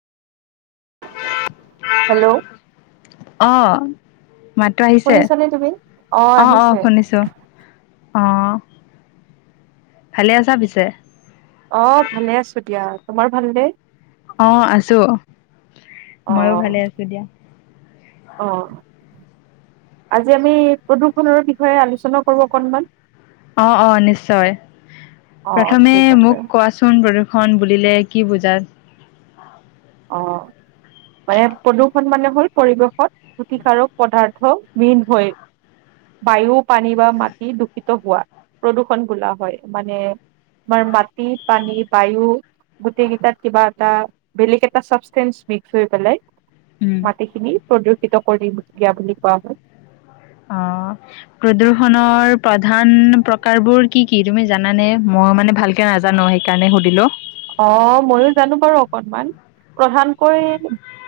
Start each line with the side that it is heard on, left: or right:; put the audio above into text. right: Hello
left: অঁ [unintelligible]
right: শুনিছনে তুমি অঁ আহিছে ।
left: অঁ ভালে আছা পিছে?
right: অঁ ভালে আছো দিয়া । তোমাৰ ভালনে?
left: অঁ আছো মইও ভালে আছো দিয়া ।
right: অঁ আজি আমি প্ৰদুৰ্ষণৰ বিষয়ে আলোচনা কঁৰো অকণমান ।
left: অঁ অঁ নিশ্চয়,
right: অ',
left: প্ৰথমে
right: ঠিক আছে।
left: মোক কোৱাচোন প্ৰদূষন বুলিলে কি বুজা?
right: অঁ মানে, প্ৰদূৰ্ষণ মানে হ'ল -পৰিৱেশত কুটিকাৰক পদাৰ্থ মিলহৈ বায়ু, পানী বা মাটি দূষিত হোৱা প্ৰদূৰ্ষণ বোলা হ'য়, মানে আমাৰ মাটি, পানী, বায়ু গোটেই কেইটাত কিবা এটা বেলেগ এট টা চবষ্টেণ্ডচ্‌ মিক্সহৈ পেলাই
left: উম,
right: মাটিখিনি প্ৰদূৰ্ষিত বুলি সুকীয়া বুলি কোৱা হয় [unintelligible]
left: অ প্ৰদূ্ষনৰ প্ৰধান প্ৰকাৰ বোৰ কি কি তুমি জানানে মই মানে ভালকে নাজানো সেইকাৰণে সুধিলো [unintelligible]
right: অ ময়ো জানো বাৰু অকনমান প্ৰধানকৈ